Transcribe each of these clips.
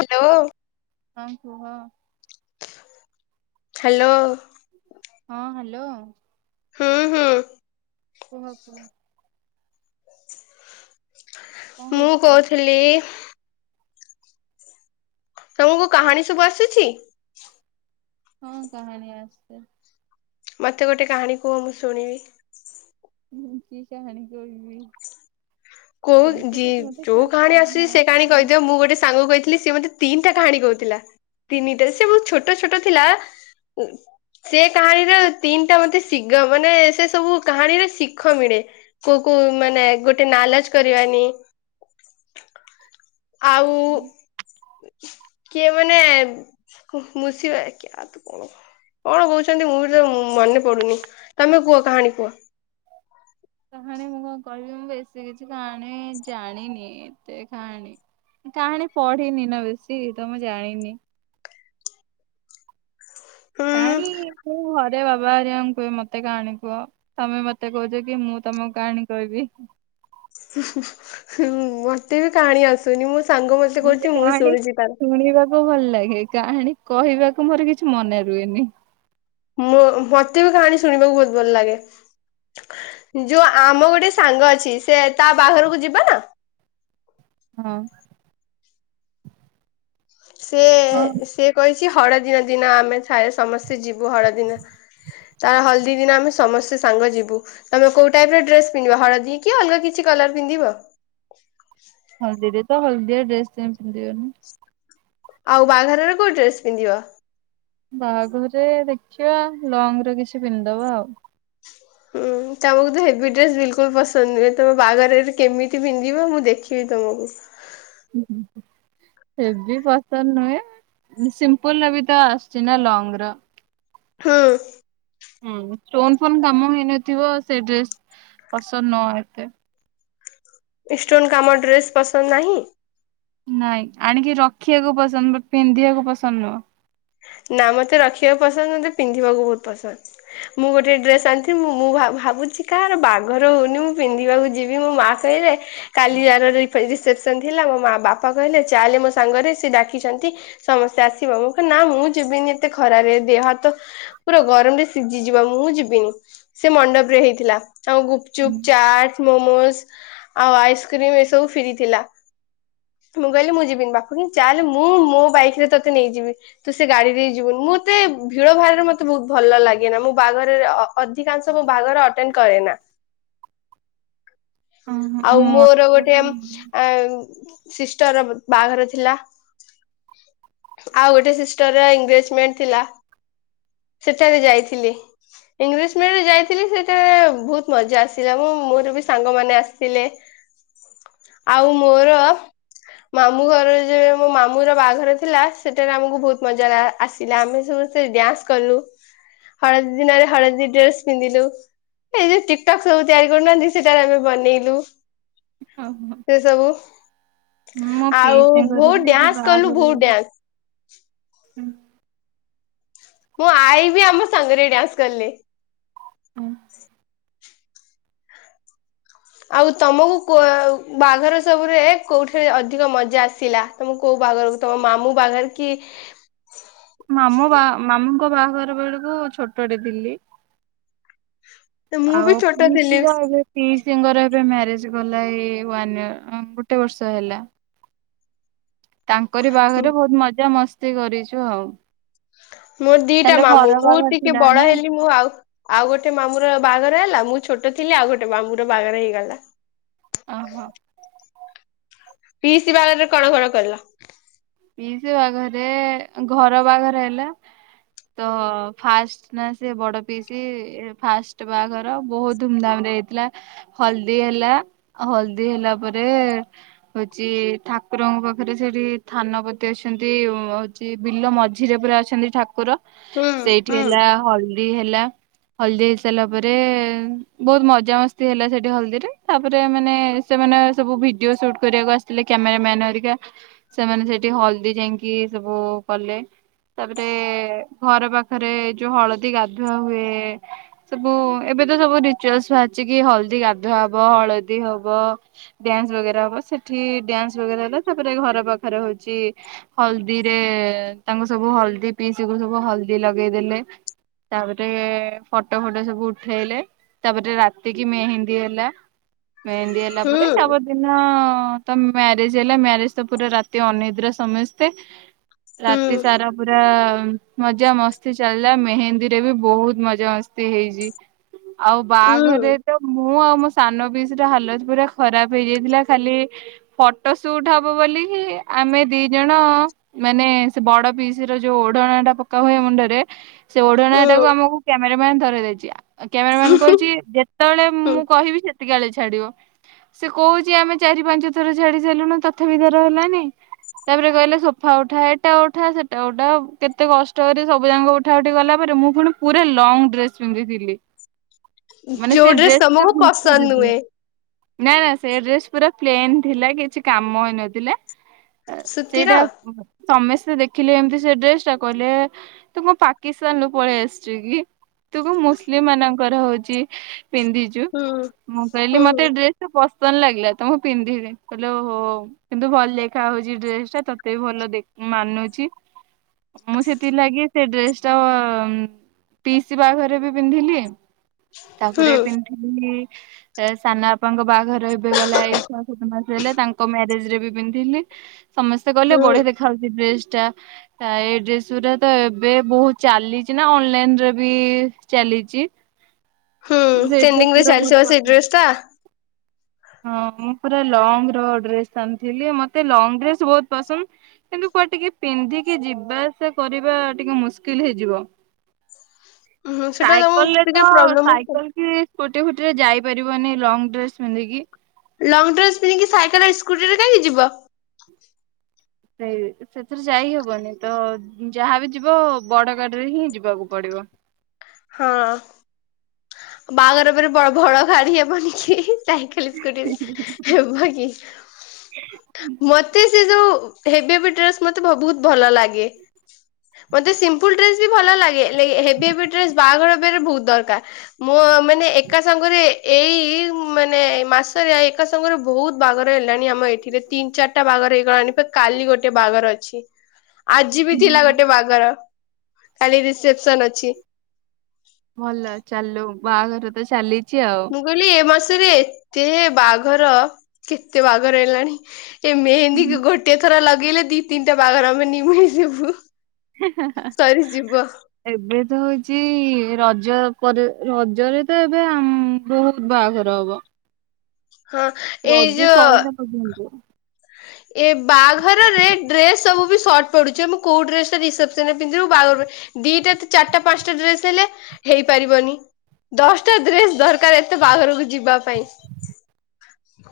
Hello. ହଁ କୁହ। Hello. ହଁ ହ୍ୟାଲୋ। ହଁ ହଁ। କୁହ କୁହ। କଣ ମୁଁ କରୁଛ? କହୁଥିଲି। ତମକୁ କାହାଣୀ ସବୁ ଆସୁଛି। ହଁ କାହାଣୀ ଆସେ। ମତେ ଗୋଟେ କାହାଣୀ କୁହ ମୁଁ ଶୁଣିବି। ହୁଁ କି କାହାଣୀ କହିବି। କୋଉ ସେମିତି ଯି କିଛି ମତେ ଯୋଉ ଖାସ୍ କାହାଣୀ ଆସୁଛି ସେ କାହାଣୀ ଆସେନି। କହିଦିଅ ମୁଁ ଗୋଟେ ସାଙ୍ଗ କହିଥିଲି ସିଏ ମତେ ତିନିଟା କାହାଣୀ କହୁଥିଲା, ତିନିଟା ସେ ବହୁତ ଛୋଟ ଛୋଟ ଥିଲା ସେ କାହାଣୀର ତିନିଟା ମତେ ଶିଘ ମାନେ ସେ ସବୁ କାହାଣୀର ଶିଖ ମିଳେ। କୋଉ କୋଉ ମାନେ ଗୋଟେ ନାଲଚ କରିବାନି। ଆଉ କିଏ ମାନେ ମୁଷିବ କିଆ ତୁ କଣ କଣ କହୁଛନ୍ତି ମୁଁ ଯେ ମନେ ପଡୁନି ତମେ କୁହ କାହାଣୀ କୁହ। କାହାଣୀ ମୁଁ କଣ କହିବି ମୁଁ ବେଶୀ କିଛି କାହାଣୀ ଜାଣିନି ଏତେ କାହାଣୀ। ମୁଁ କାହାଣୀ ପଢିନି ନା ବେଶୀ ତ ମୁଁ ଜାଣିନି। କାହାଣୀ ମୁଁ ଘରେ ବାବା ହେରିକାଙ୍କୁ କୁହେ ମତେ କାହାଣୀ କୁହ। ତମେ ମତେ କହୁଚ କି ମୁଁ ତମକୁ କାହାଣୀ କହିବି। ହୁଁ ମତେ ବି କାହାଣୀ ଆସେନି ମୋ ସାଙ୍ଗ ମତେ କହୁଚି ମୁଁ କାହାଣୀ ଶୁଣୁଚି ତାର। ଶୁଣିବାକୁ ଭଲ ଲାଗେ କାହାଣୀ କହିବାକୁ ମୋର କିଛି ମନେ ରୁହେନି। ମୋ ବତେ ବି କାହାଣୀ ଶୁଣିବାକୁ ବହୁତ ଭଲ ଲାଗେ। ଯୋଉ ଆମ ଗୋଟେ ସାଙ୍ଗ ଅଛି। ସେ ତା ବାଘହାରକୁ ଯିବା ନା? ହୁଁ। ସେ ସେ କହିଛି ହଳଦିନ ଦିନ ଆମେ ସମସ୍ତେ ଯିବୁ ହଳଦିନ। ତାର ହଳଦୀ ଦିନ ଆମେ ସମସ୍ତେ ସାଙ୍ଗ ଯିବୁ। ତମେ କୋଉ ଟାଇପ୍ ର ଡ୍ରେସ୍‌ ପିନ୍ଧିବ ହଳଦୀ କି ଅଲଗା କିଛି କଲର ପିନ୍ଧିବ? ହଳଦି ରେ ତ ହଳଦିଆଡ୍ରେସ ତ ପିନ୍ଧିବନି। ଆଉ ବାହାଘରରେ କୋଉ ଡ୍ରେସ୍ ପିନ୍ଧିବ? ବାହାଘରରେ ଦେଖିବା ଲଙ୍ଗରେ କିଛି ପିନ୍ଧିଦବା ଆଉ। ହୁଁ ତମକୁ ତ ହେଭି ଡ୍ରେସ ବିଲକୁଲ ପସନ୍ଦ ନୁହେଁ। ତମ ବାହାଘରେ କେମିତି ପିନ୍ଧିବ ମୁଁ ଦେଖିବି ତମକୁ? ଉଁ ହୁଁ ହୁଁ। ହେବି ପସନ୍ଦ ନୁହେଁ। ସିମ୍ପଲ୍ ର ବି ତ ଆସୁଛି ନା ଲଙ୍ଗ ର। ହୁଁ। ହୁଁ ଷ୍ଟୋନ୍‌ ଫୋନ୍‌ କାମ ହେଇନଥିବ। ସେଇ ଡ୍ରେସ ପସନ୍ଦ ନୁହ ଏତେ। ଇଷ୍ଟନ୍‌ କାମ ଡ୍ରେସ୍ ପସନ୍ଦ ନାହିଁ। ନାଇଁ ଆଣିକି ରଖିବାକୁ ପସନ୍ଦ। ପିନ୍ଧିବାକୁ ପସନ୍ଦ ନୁହଁ। ନା ମତେ ରଖିବାକୁ ପସନ୍ଦ ମତେ ପିନ୍ଧିବାକୁ ବହୁତ ପସନ୍ଦ। ମୁଁ ଗୋଟେ ଡ୍ରେସ୍‌ ଆଣିଥିଲି ମୁଁ ଭାବୁଛି କାହାର ବାହାଘର ହଉନି ମୁଁ ପିନ୍ଧିବାକୁ ଯିବି। ମୋ ମା ସେଇରେ କାଲି ଇଅର ରିସେପ୍ ସନ ଥିଲା। ମୋ ମା ବାପା କହିଲେ ଚାଲେ ମୋ ସାଙ୍ଗରେ ସିଏ ଡାକିଛନ୍ତି? ସମସ୍ତେ ଆସିବ ମୁଁ ନା ମୁଁ ଯିବିନି ଏତେ ଖରାରେ। ଦେହ ହାତ ପୁରା ଗରମରେ ସିଝିଯିବ ମୁଁ ଯିବିନି। ସେ ମଣ୍ଡପ୍ ରେ ହେଇଥିଲା ଆଉ ଗୁପ୍ ଚୁପ୍ ଚାଟ ମୋମୋସ। ଆଉ ଆଇସ୍କ୍ରିମ୍ ଏସବୁ ଫିରି ଥିଲା। ମୁଁ କହିଲି ମୁଁ ଯିବିନି ବାପୁ କି ଚାଲେ ମୁଁ ମୋ ବାଇକ ରେ ତୋତେ ନେଇଯିବି। ତୁ ସେ ଗାଡି ଦେଇ ଯିବୁନି ମତେ ଭିଡ଼ ଭାରରେ ମତେ ବହୁତ ଭଲ ଲାଗେନା। ମୁଁ ବାହାଘରରେ ଅଧିକାଂଶ ମୋ ବାହାଘର ଆଟେଣ୍ଡ କରେ ନା? ଓହୋ ଆଉ ମୋର ମତେ ଗୋଟେ ଆ ସିଷ୍ଟର ବାହାଘର ଥିଲା। ଆଉ ଗୋଟେ ସିଷ୍ଟର ଏଙ୍ଗେଜ୍‌ମେଣ୍ଟ ଥିଲା। ସେଠାରେ ଯାଇଥିଲି। ଇଂଲିଶ ମିଡ଼ି ଯାଇଥିଲି ସେଇଟାରେ ବହୁତ ମଜା ଆସିଲା। ମୁଁ ମୋର ବି ସାଙ୍ଗମାନେ ଆସିଥିଲେ। ଆଉ ମୋର ମାମୁଁ ଘର ଯେ ମୋ ମାମୁଁ ର ବାହାଘର ଥିଲା ସେଠାରେ ଆମକୁ ବହୁତ ମଜା ଲା ଆସିଲା ଆମେ ସମସ୍ତେ ଡ୍ୟାନ୍ସ କଲୁ। ହଳଦୀ ଦିନରେ ହଳଦୀ ଡ୍ରେସ ପିନ୍ଧିଲୁ। ଏଇ ଯୋଉ ଟିକଟକ୍ ସବୁ ତିଆରି କରୁନାହାନ୍ତି ସେଟାରେ ଆମେ ବନେଇଲୁ। ହଉ ହୋ। ସେ ସବୁ। ମୁଁ ମୋ ଆଉ ପିଇସା ଙ୍କର ବହୁତ ବି ଏବେ ଡ୍ୟାନ୍ସ କଲୁ ବାଘର ବହୁତ [unintelligible] ଡ୍ୟାନ୍ସ ହୁଁ। ମୋ ଆଈ ବି ଆମ ସାଙ୍ଗରେ ଡ୍ୟାନ୍ସ କଲେ। [unintelligible] ଆଉ ତମକୁ କୋ ବାଘର ସବୁରେ କୋଉଠାରେ ଅଧିକ ମଜା ଆସିଲା? ତମ କୋଉ ବାଘରକୁ ତମ ମାମୁଁ ବାଘର କି? ମାମୁ ବାହା ମାମୁଙ୍କ ବାହାଘର ବେଳକୁ ଛୋଟଟେ ଥିଲି। ମୁଁ ବି ଆଉ ଛୋଟ ଥିଲି ପିଇସିର ଏବେ ପିଇସିଙ୍କର ଏବେ ମ୍ୟାରେଜ ଗଲା ଏଇ ୱାନ ଇୟର ଗୋଟେ ବର୍ଷ ହେଲା। ତାଙ୍କରି ବାଘରେ ବହୁତ ମଜା ମସ୍ତି କରିଚୁ ଆଉ। ମୋର୍ ଦିଟା ତାପରେ ମାମୁଁ ଘର ମୁଁ ବାହାଘର ଟିକେ ଥିଲା ନା ବଡ ହେଲି ମୁଁ ଆଉ ଆଉ ଗୋଟେ ମାମୁଁ ର ବାଘର ହେଲା ମୁଁ ଛୋଟ ଥିଲି ଆଉ ଗୋଟେ ମାମୁଁ ର ବାଘର ହେଇଗଲା। ଅହ। ପିଇସି ବାହାଘରେ କଣ କଣ କଲ? ପୀସି ବାହଘରେ ଘର ବାହାଘର ହେଲା ତ ଫାଷ୍ଟ ନା ସେ ବଡ ପିଇସି ଫାଷ୍ଟ ବାହାଘର ବହୁତ ଧୁମଧାମ ରେ ହେଇଥିଲା। ହଳଦୀ ହେଲା, ହଳଦୀ ହେଲା ପରେ ହଉଛି ଠାକୁରଙ୍କ ପାଖରେ ସେଠି ଥାନପତି ଅଛନ୍ତି ହଉଛି ବିଲ ମଝିରେ ପୁରା ଅଛନ୍ତି ଠାକୁର ହୁଁ ସେଇଠି ହୁଁ ହେଲା ହଳଦୀ ହେଲା। ହଳଦୀ ହେଇସାରିଲା ପରେ ବହୁତ ମଜା ମସ୍ତି ହେଲା ସେଠି ହଳଦୀରେ ତାପରେ ମାନେ ସେମାନେ ସବୁ ଭିଡିଓ ସୁଟ୍ କରିବାକୁ ଆସିଥିଲେ କ୍ୟାମେରାମାନ ହରିକା। ସେମାନେ ସେଠି ହଳଦୀ ଯାଇଁକି ସବୁ କଲେ। ତାପରେ ଘର ପାଖରେ ଯୋଉ ହଳଦୀ ଗାଧୁଆ ହୁଏ। ସବୁ ଏବେ ତ ସବୁ ରିଚୁଆଲସ ବାହାରି ଚି କିି ହଳଦୀ ଗାଧୁଆ ହବ ହଳଦୀ ହବ। ଡ୍ୟାନ୍ସ ବଗେରା ହବ ସେଠି ଡ୍ୟାନ୍ସ ବଗେରା ହେଲା ତାପରେ ଘର ପାଖରେ ହଉଚି ହଳଦୀରେ ତାଙ୍କୁ ସବୁ ହଳଦୀ ପିଇସି କୁ ସବୁ ହଳଦୀ ଲଗେଇଦେଲେ। ତାପରେ ଫଟୋ ଫଟ ସବୁ ଉଠେଇଲେ। ତାପରେ ରାତି କି ମେହେନ୍ଦୀ ହେଲା। ମେହେନ୍ଦୀ ହେଲା ପରେ ହୁଁ ତାପର ଦିନ ତ ମ୍ୟାରେଜ ହେଲା ମ୍ୟାରେଜ ତ ପୁରା ରାତି ରାତି ଅନିଦ୍ରା ସମେସ୍ତେ ରାତି ହୁଁ ସାରା ପୁରା ମଜା ମସ୍ତି ଚାଲିଲା ମେହେନ୍ଦୀ ରେ ବି ବହୁତ ମଜାମସ୍ତି ହେଇଚି। ଆଉ ହୁଁ ବାଆଘରେ ତ ମୁ ମୁଁ ଆଉ ମୋ ସାନ ପିଇସି ର ହାଲତ ପୁରା ଖରାପ ହେଇଯାଇଥିଲା, ଖାଲି ଫଟୋ ସୁଟ ହବ ବୋଲିି ଆମେ ଦି ଜଣ ମାନେ ସେ ବଡ ପିଇସି ର ଯୋଉ ଓଢଣା ଟା ପକା ହୁଏ ମୁଣ୍ଡରେ ସେ ଓଢଣା ହୁଁ। ଟାକୁ ଆମକୁ କ୍ୟାମେରା ମ୍ୟାନ୍ ଧରେଇ ଦେଇଚି, କ୍ୟାମେର ମ୍ୟାନ୍ କହୁଛି ଯେ ତବେଳେ ହୁଁ ମୁଁ କହିବି ସେତିକି ଆଳେ ଛାଡିବ। ସେ କହୁଛି ଆମେ ଚାରି ପାଞ୍ଚ ଥର ଛାଡି ସାଇଲୁଣୁ ତଥାପି ତାର ହେଲାନି। ତାପରେ କହିଲା ସୋଫା ଉଠା ଏଟା ଉଠା ସେଟା ଉଠା କେତେ କଷ୍ଟ କରି ସବୁ ଯାକ ଉଠା ଉଠି ଗଲା ପରେ ମୁଁ ଫୁଣି ପୁରା ଲଙ୍ଗ ଡ୍ରେସ୍ ପିନ୍ଧିଥିଲି, ମାନେ ଯୋଉ ସେ ଡ୍ରେସ୍ ଡ୍ରେସ ପୁରା ତମକୁ ପସନ୍ଦ ଘୁସୁରୁଛି। ନୁହେଁ ନା ନା ସେ ଡ୍ରେସ୍ ପୁରା ପ୍ଲେନ ଥିଲା କିଛି କାମ ହେଇ ନଥିଲା। ସୂତିର ସେଇଟା ସମସ୍ତେ ଦେଖିଲେ ଏମିତି ସେ ଡ୍ରେସ୍ ଟା କହିଲେ ତୁ କଣ ପାକିସ୍ତାନରୁୁ ପଳେଇ ଆସିଛୁ କି? ତୁ କଣ ମୁସଲିମ ମାନଙ୍କର ହଉଛି ପିନ୍ଧିଛୁ ହୁଁ ମୁଁ କହିଲି ହୁଁ ମୋତେ ଏ ଡ୍ରେସ୍ ତ ପସନ୍ଦ ଲାଗିଲା ତ ମୁଁ ପିନ୍ଧିବି କହିଲେ ଓ ହୋ ହୋ କିନ୍ତୁ ଭଲ ଦେ ଖା ହଉଛି ଡ୍ରେସ୍ ଟା ତୋତେ ବି ଭଲ ଦେ- ମାନୁଛି। ମୁଁ ସେଥିଲାଗି ଲାଗି ସେ ଡ୍ରେସ୍ ଟା ଅ, ଉଁ, ପିଇସି ବାହାଘରେ ବି ପିନ୍ଧିଲି, ହୁଁ ତାପରେ ପିନ୍ଧିଥିଲି ଏ ସାନ ବାପାଙ୍କ ବାହାଘର ଏବେ ଗଲା ଏଇ ଛଅ ସାତ ମାସ ହେଲା ତାଙ୍କ ମ୍ୟାରେଜ୍ ରେ ବି ପିନ୍ଧଥିଲି। ସମସ୍ତେ କହିଲେ ହୁଁ ବଢିଆ ଦେଖା ହଉଛି ଡ୍ରେସ୍ ଟା। ଏଇ ଡ୍ରେସ୍ ଗୁରା ତ ଏବେ ବହୁତ ଚାଲିଚି ନା ଅନଲାଇନ୍ ରେ ବି ଚାଲିଚି। ହୁଁ, ଟ୍ରେଣ୍ଡିଂ ବହୁତ ଚାଲିଛି ପା ସେଇ ପସନ୍ଦ ଡ୍ରେସ୍ ଟା। ହଁ ମୁଁ ପୁରା ଲଙ୍ଗର ଡ୍ରେସ୍ ଆଣିଥିଲି, ମୋତେ ଲଙ୍ଗ ଡ୍ରେସ୍ ବହୁତ ପସନ୍ଦ। କିନ୍ତୁ କୁଆଡେ ଟିକେ ପିନ୍ଧିକି ଯିବା ଆସିବା କରିବା ଟିକେ ମୁସ୍କିଲ୍ ହେଇଯିବ। ହୁଁ ସେଟା ସାଇକଲ ରେ ତମକୁ ତ ଟିକେ ପ୍ରୋବ୍ଲେମ ହଉଚି ସାଇକଲ କି ସ୍କୁଟି ଫୁଟିରେ ଯାଇପାରିବନି ଲଙ୍ଗ ଡ୍ରେସ୍ ପିନ୍ଧିକି। ଲଙ୍ଗ ଡ୍ରେସ୍ ପିନ୍ଧିକି ସାଇକଲ ସ୍କୁଟିରେ କାହିଁକି ଯିବ? ସେଇ ସେଥିରେ ଯାଇହବନି ତ ଯାହାବି ଯିବ ବଡ ଗାଡିରେ ହିଁ ଯିବାକୁ ପଡିବ। ହଁ ବାହାଘର ବେରେ ବ- ବଡ ଗାଡି ହେବନି କି? ସାଇକେଲ ସ୍କୁଟିରେ ହେବ କି? ମୋତେ ସେ ଯୋଉ ହେଭୀ ହେଭୀ ଡ୍ରେସ୍ ମୋତେ ବ-ବହୁତ ଭଲ ଲାଗେ। ମୋତେ ସିମ୍ପଲ୍ ଡ୍ରେସ୍ ବି ଭଲ ଲାଗେ। ଲେ-ହେଭି ହେଭି ଡ୍ରେସ୍ ବାହାଘର ବେରେ ବହୁତ ଦରକାର। ମୁଁ ମାନେ ଏକା ସାଙ୍ଗରେ ଏଇ ମାନେ ମାସରେ ଏକା ସାଙ୍ଗରେ ବହୁତ ବାହାଘର ହେଲାଣି ଆମ ଏଠିରେ ତିନି ଚାଟା ବାହାଘର ହେଇଗଲାଣି ଫେର୍ କାଲି ଗୋଟେ ବାହାଘର ଅଛି। [inaudible] ଆଜି ବି ଥିଲା ହୁଁ ଗୋଟେ ବାଘର କାଲି ରିସେପ୍ସନ ଅଛି। ଭଲ ଚାଲୁ ବାହାଘର ତ ଚାଲିଚି ଆଉ। ମୁଁ କହିଲି ଏ ମାସରେ ଏତେ ବାହାଘର କେତେ ବାହାଘର ହେଲାଣି। ଏ ମେହେନ୍ଦୀ ଗ-ଗୋଟିଏ ଥର ଲଗେଇଲେ ଦି ତିନିଟା ବାହାଘର ଆମେ ନିଭେଇ ଦେବୁ। ହ ହ ହ ହ। ଏବେ ତ ହଉଛି ରଜ ପରେ ରଜରେ ତ ଏବେ ଆମ୍ ବହୁତ ବାହାଘର ହବ। ହଁ। ଏଇ ରଜ ଯୋଉ ସଇଲା ପର୍ଯ୍ୟନ୍ତ। ଏ ବାଆଘରରେ ଡ୍ରେସ୍ ସବୁ ବି ସର୍ଟ ପଡ଼ୁଛି, ଏ ମୁଁ କୋଉ ଡ୍ରେସଟା ରିସେପ୍ସନ୍ ରେ ପିନ୍ଧିବି, ବାହାଘରରେ ଦିଟା କି ଚାଟା ପାନ୍ସଟା ଡ୍ରେସ୍ ହେଲେ ହେଇପାରିବନି। ଦଶଟା ଡ୍ରେସ୍ ଦରକାର ଏତେ ବାହାଘରକୁ ଯିବା ପାଇଁ।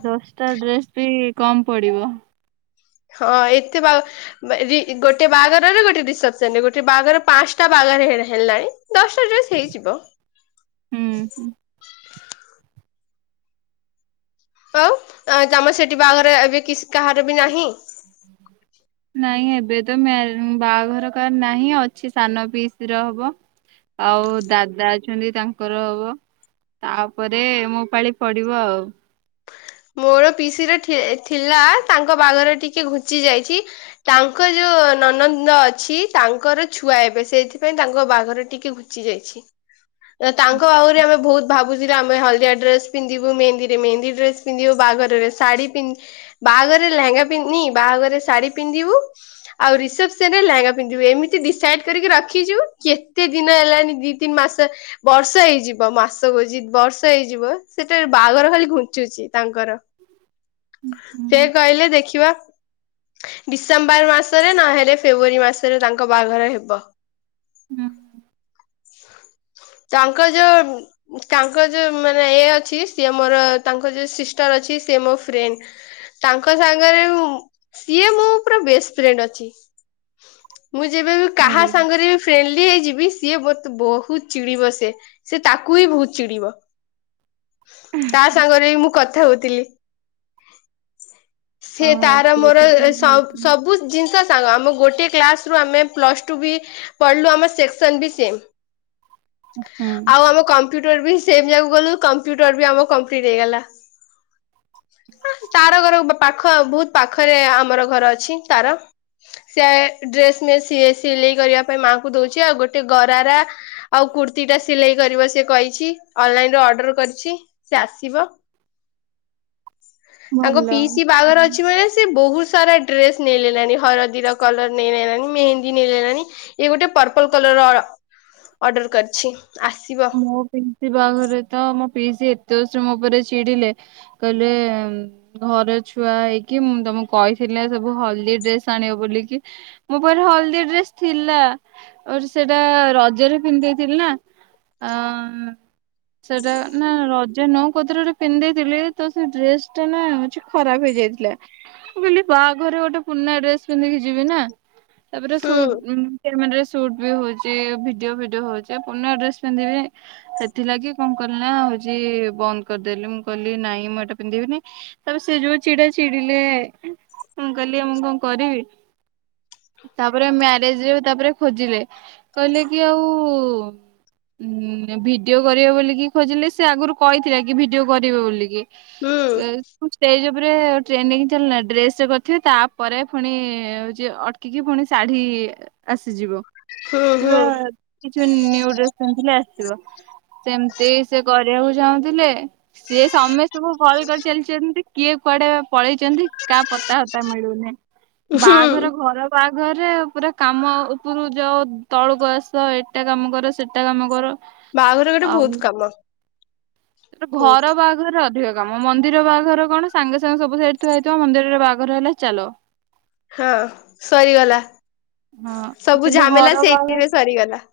ଦଶଟା ଡ୍ରେସ୍ ବି କମ୍ ପଡିବ। ହଁ ଏତେ ବା ବା- ରି-ଗୋଟେ ବାହାଘରରେ ଗୋଟେ ରିସେପ୍ସନ୍ ରେ, ଗୋଟେ ବାହାଘର ପାନ୍ସଟା ବାଆଘର ହେ- ହେଲାଣି। ଦଶଟା ଡ୍ରେସ୍ ହେଇଯିବ। ହୁଁ, ହଁ। ଆଉ ଅ, ତୋମ ସେଠି ବାହାଘର ଏବେ କିସ୍ କାହାର ବି ନାହିଁ? ନାଇଁ ଏବେ ତ ମେର୍ ଉଁ, ବାହାଘର କାର୍ ନାହିଁ ଅଛି ସାନ ପିଇସି ର ହବ। ଆଉ ଦାଦା ଅଛନ୍ତି ତାଙ୍କର ହବ। ତାପରେ ମୋ ପାଳି ପଡିବ ଆଉ। ମୋର ପିଇସି ର ଠି- ଏ ଥିଲା ତାଙ୍କ ବାଆଘର ଟିକେ ଘୁଞ୍ଚି ଯାଇଛି। ତାଙ୍କ ଯୋଉ ନନନ୍ଦ ଅଛି ତାଙ୍କର ଛୁଆ ଏବେ ସେଇଥିପାଇଁ ତାଙ୍କ ବାହାଘର ଟିକେ ଘୁ ଞ୍ଚି ଯାଇଛି। ଏ ତାଙ୍କ ଆହୁରି ଆମେ ବହୁତ ଭାବୁଚୁ ଆମେ ହଳଦିଆ ଡ୍ରେସ ପିନ୍ଧିବୁ ମେହେନ୍ଦୀରେ ମେହେନ୍ଦୀ ଡ୍ରେସ ପିନ୍ଧିବୁ ବାହାଘରରେ ଶାଢୀ ପିଁ ବାହାଘରରେ ଲେହେଙ୍ଗା ପିନ୍ଧି ନି ବାହାଘରରେ ଶାଢ଼ୀ ପିନ୍ଧିବୁ ଆଉ ରିସେପସନ ରେ ଲେହେଙ୍ଗା ପିନ୍ଧିବୁ ଏମିତି ଡିସାଇଡ କରିକି ରଖିଛୁ କେତେ ଦିନ ହେଲାଣି ଦି ତିନି ମାସ। ବର୍ଷ ହେଇଯିବ ମାସ କହୁଚି ବର୍ଷ ହେଇଯିବ ସେଟା ବାହାଘର ଖାଲି ଘୁଞ୍ଚୁଚି। ତାଙ୍କର ସେ କହିଲେ ଦେଖିବା। ଡିସେମ୍ବର ମାସରେ ନହେଲେ ଫେବୃଆରୀ ମାସରେ ତାଙ୍କ ବାହାଘର ହେବ। ହୁଁ। ତାଙ୍କ ଯୋଉ ତାଙ୍କ ଯୋଉ ମାନେ ଅଛି ସିଏ ମୋର ତାଙ୍କ ଯୋଉ ସିଷ୍ଟର ଅଛି ସେ ମୋ ଫ୍ରେଣ୍ଡ। ତାଙ୍କ ସାଙ୍ଗରେ ସିଏ ମୁଁ ପୁରା ବେଷ୍ଟ ଫ୍ରେଣ୍ଡ ଅଛି। [inaudible] ମୁଁ ଯେବେ ବି କାହା ଭଲ। ସାଙ୍ଗରେ ବି ଫ୍ରେଣ୍ଡଲି ହେଇଯିବି ସିଏ ମତେ ବହୁତ ଚିଡିବ ସେ। ସେ ତାକୁ ବିି ବହୁତ ଚିଡିବ ତା ସାଙ୍ଗରେ ବି ମୁଁ କଥ ଥା ହୋଉଥିଲି ସେ ହଁ ତାର ମୋର ସେଇଠି ବି ସ ଭଲ। ସବୁ ଜିନିଷ ସାଙ୍ଗ ଆମ ଗୋଟେ କ୍ଲାସ ରୁ ଆମେ ପ୍ଲସ ଟୁ ବି ପଢିଲୁ ଆମ ସେକ୍ସନ ବି ସେମ୍। [inaudible] ଆଉ ଆମ କମ୍ପ୍ୟୁଟର ବି ସେମ ଯାଗାକୁ ଗଲୁ କମ୍ପ୍ୟୁଟର ବି ଆମର କମ୍ପ୍ଲିଟ ହେଇଗଲା। ତାର ଘର ପାଖ ବହୁତ ପାଖରେ ଆମର ଘର ଅଛି ତାର ସେ ଡ୍ରେସ ନେ ସିଏ ସିଲେଇ କରିବା ପାଇଁ ମାଙ୍କୁ ଦଉଛି ଆଉ ଗୋଟେ ଗରାରା ଆଉ କୁର୍ତ୍ତି ଟା ସିଲେଇ କରିବ ସେ କହିଛି। ଅନଲାଇନରେ ଅର୍ଡର କରିଛି ସେ ଆସିବ। ତାଙ୍କ ଭଲ। ପିଇସି ବାହାଘର ହୁଁ। ଅଛି ମାନେ ସେ ବହୁତ ସାରା ଡ୍ରେସ ମିଳିଲାନି ହଳଦିର କଲର ମିଳିଲାନି ମେହେନ୍ଦି ନେଇଣି ଇ ଗୋଟେ ପର୍ପଲ କଲର ଅ ଅର୍ଡର କରିଛି ଆସିବ। ମୋ ପିଇସି ବାହାରଘରେ ତ ମୋ ପିଇସି ଏତେ ଜୋରସରେ ମୋ ଉପରେ ଚିଡିଲେ କହିଲେ ଘର ଛୁଆ ହେଇକି ମୁଁ ତମକୁ କହିଥିଲି ସବୁ ହଳଦୀ ଡ୍ରେସ ଆଣିବ ବୋଲିକି। ମୋ ପାଖରେ ହଳଦିଆ ଡ୍ରେସ ଥିଲା ସେଟା ରଜରେ ପିନ୍ଧି ଦେଇଥିଲି ନା। ହଁ। ସେଟା ନା ରଜ ନୁହଁ କୋଉଥୀରେ ଗୋଟେ ପିନ୍ଧି ଦେଇଥିଲି ତ ସେ ଡ୍ରେସ ଟା ନା ହୋଉଛି ଖରାପ ହେଇଯାଇଥିଲା ମୁ କହିଲି ବାହାଘରରେ ଗୋଟେ ପୁରୁଣା ଡ୍ରେସ ପିନ୍ଧିକି ଯିବି ନା ତାପରେ ହୁଁ ସୁଟ ଉଁ କ୍ୟାମେରାରେ ସୁଟ୍ ବି ହଉଛି ଭିଡିଓ ଫିଡିଓ ହଉଛି ପୁରୁଣା ଡ୍ରେସ ଚନ୍ ଯିବେ। ସେଥିଲାଗି କଣ କଲିନା ହଉଛି ବନ୍ଦ କରିଦେଲି ମୁଁ କହିଲି ନାଇଁ ମୁଁ ଏଇଟା ପିନ୍ଧିବିନି। ତାପରେ ସେ ଯୋଉ ଚିଡା ଚିଡିଲେ ମୁଁ କହିଲି ମୁଁ କଣ କରିବି। ତାପରେ ମ୍ୟାରେଜ ରେ ତାପରେ ଖୋଜିଲେ କହିଲେ କି ଆଉ ହୁଁ ଭିଡିଓ କରିବେ ବୋଲିକି ଖୋଜିଲେ ସେ ଆଗରୁ କହିଥିଲା କି ଭିଡିଓ କରିବେ ବୋଲିକି। ହୁଁ ଏ। ଷ୍ଟେଜ ଉପରେ ଟ୍ରେନିଂକ ଚାଲିଲା ଡ୍ରେସ କରିଥିବି ତାପରେ ପୁଣି ହଉଛି ଅଟ ଖିକି ପୁଣି ଶାଢୀ ଆସିଯିବ। ହୁଁ କିବା ହୁଁ। କିଛି ନିଉ ଡ୍ରେସ୍ ପିନ୍ଧିଲେ ଆସିବ। ସେମିତି ସେ କରିବାକୁ ଚାହୁଁଥିଲେ ସିଏ ସମସ୍ତଙ୍କୁ କଲ୍ କରି ଚାଲିଛନ୍ତି। କିଏ କୁଆଡେ ପଳେଇଛନ୍ତି କାହା ପତା ହତା ମିଳୁନି ବାହାଘର ହୁଁ ଘର ବାହାଘରରେ ପୁରା କାମ ଉପରୁ ଯାଅ ତଳୁକୁ ଆସ ଏଟା କାମ କର ସେଟା ସେଟା କାମ କର ବାହାଘର ଗୋଟେ ଆଉ ବହୁତ କାମ ସେ ଘର ବହୁତ ବାହା ଘର ଅଧିକ କାମ ମନ୍ଦିର ବାହାଘର କଣ ସାଙ୍ଗେ ସାଙ୍ଗେ ସବୁ ସେଇଟି ଥୁଆ ହେଇଥିବ ମନ୍ଦି ର ବାହାଘର ହେଲା ଚାଲ। ହଁ ସରିଗଲା ହଁ ସବୁ କିନ୍ତୁ ଘର ଝାମେଲା ବାହାଘର ସେଇଥିରେ ସରିଗଲା।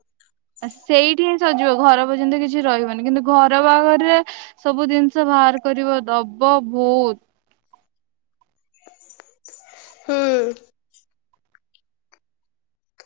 ସେଇଠି ହିଁ ସରିକିବ ଘର ପର୍ଯ୍ୟନ୍ତ କିଛି ରହିବନି କିନ୍ତୁ ଘର ବାହାଘରରେ ସବୁ ଜିନିଷ ବାହାର କରିବ ଦବ ବେହୁତ୍। ହୁଁ।